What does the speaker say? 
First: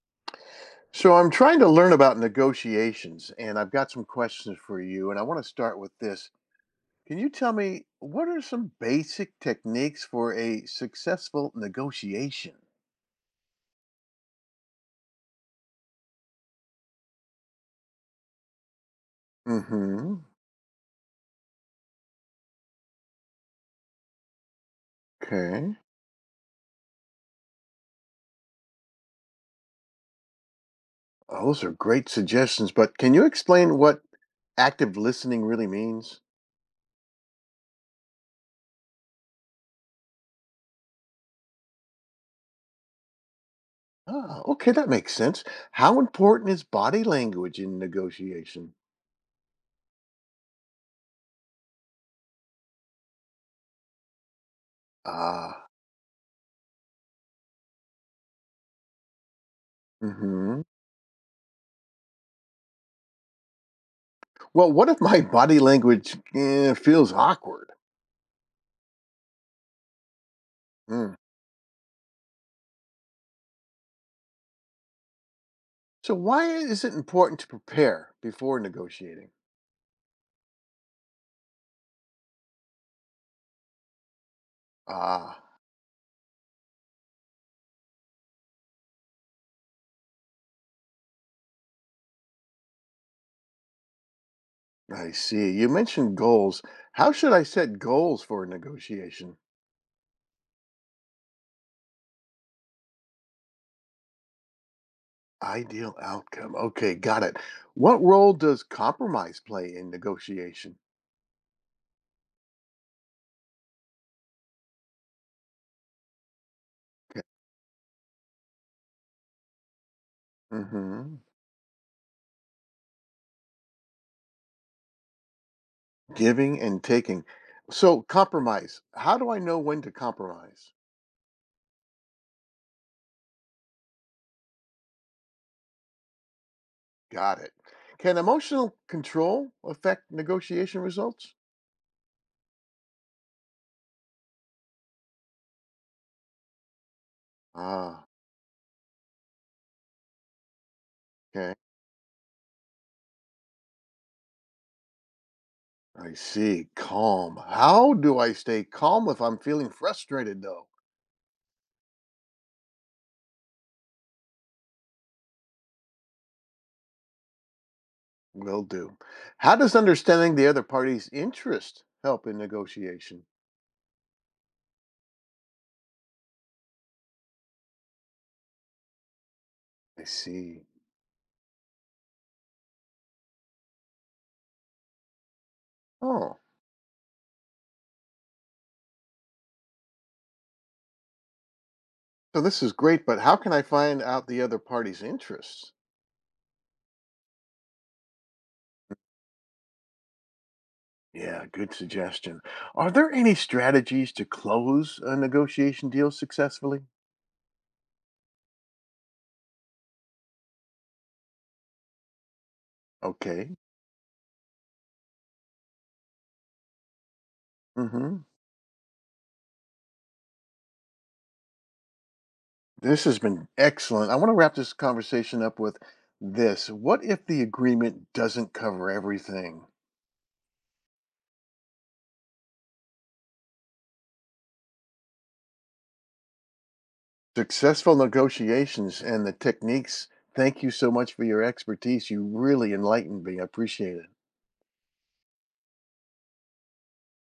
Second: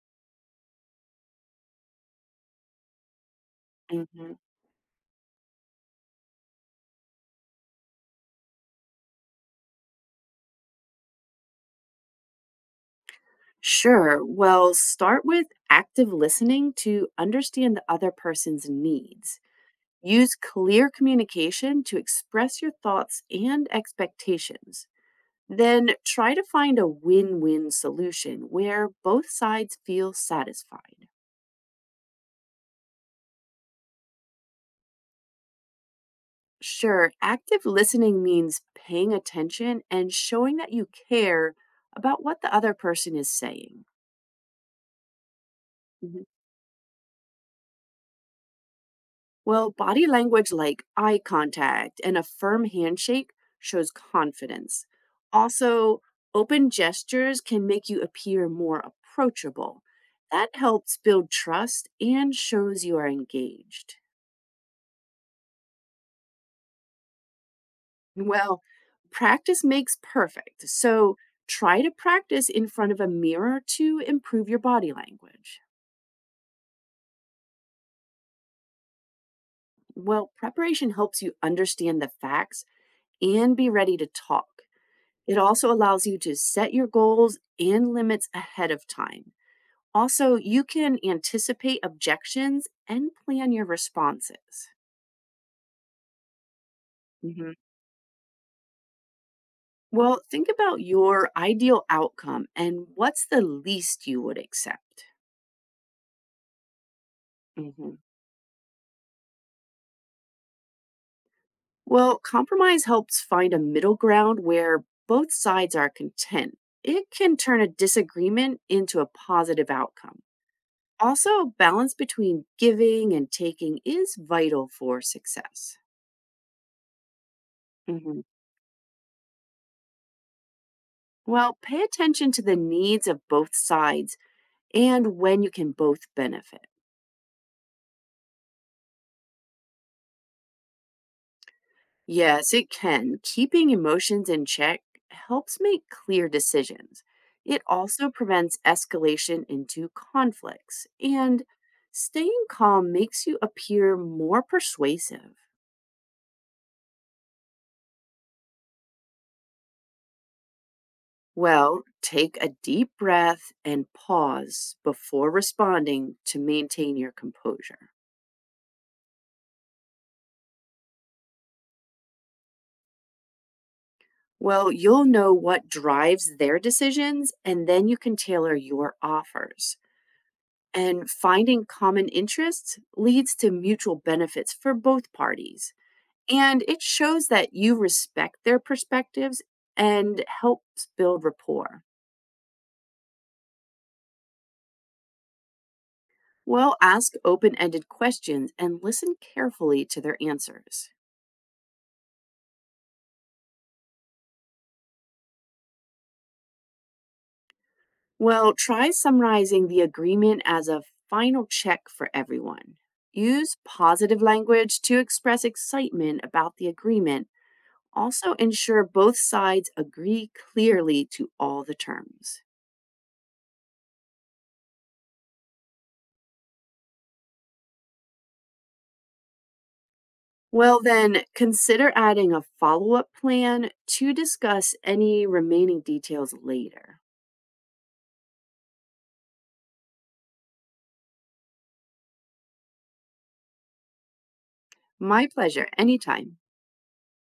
So I'm trying to learn about negotiations, and I've got some Mhm. questions for you. And I want to start with this. Can you tell me what are some basic techniques for a successful negotiation? Sure. Well, start with active listening to understand the other person's needs. Mm-hmm. Use clear communication to express your thoughts and expectations. Okay. Then try to find a win win solution where both sides feel satisfied. Those are great suggestions, but can you explain what active listening really means? Sure, active listening means paying attention and showing that you care about what the other person is saying. Ah, okay, that makes sense. How Mhm. important is body language in negotiation? Well, body language like eye contact and a firm handshake shows confidence. Ah, Also, open gestures can make you appear more approachable. That mm-hmm. helps build trust and shows you are engaged. Well, what if my body language feels awkward? Well, practice makes perfect. So try to practice in front of a mirror to improve your body language. So, why is it important to prepare before negotiating? Well, preparation helps you understand the facts and be ready to talk. It Ah, also allows you to set your goals and limits ahead of time. Also, you can anticipate objections and plan your responses. I see. You mentioned goals. How should I Mhm. set goals for a negotiation? Well, think about your ideal outcome and what's the least you would accept. Ideal outcome. Okay, got it. Mhm. What role does compromise play in negotiation? Well, compromise helps find a middle ground where both sides are content. It Okay. can turn a disagreement into a positive outcome. Hmm. Also, balance between giving and taking is vital for success. Giving and taking. So, Mhm. compromise. How do I know when to compromise? Well, pay attention to the needs of both sides and when you can both benefit. Got it. Can emotional control affect negotiation results? Yes, it can. Keeping emotions in check helps make clear decisions. It Ah, also prevents escalation into conflicts, and okay. staying calm makes you appear more persuasive. I see. Calm. How do I stay calm if I'm feeling frustrated, though? Well, take a deep breath and pause before responding to maintain your composure. Will do. How does understanding the other party's interest help in negotiation? Well, you'll know what drives their decisions, and then you can tailor your offers. I see. And finding common interests leads to mutual benefits for both parties. Oh, And it shows that you respect their perspectives and helps build rapport. so this is great, but how can I find out the other party's interests? Well, ask open ended questions and listen carefully to their answers. Yeah, good suggestion. Are there any strategies to close a negotiation deal successfully? Well, try summarizing the agreement as a final check for everyone. Okay. Use positive language to express excitement about the agreement. Mm-hmm. Also, ensure both sides agree clearly to all the terms. This has been excellent. I want to wrap this conversation up with this. What if the agreement doesn't cover everything? Well, then, consider adding a follow up plan to discuss any remaining details later. Successful negotiations and the techniques. Thank you so much for your expertise. You really enlightened me. I appreciate it. My pleasure, anytime.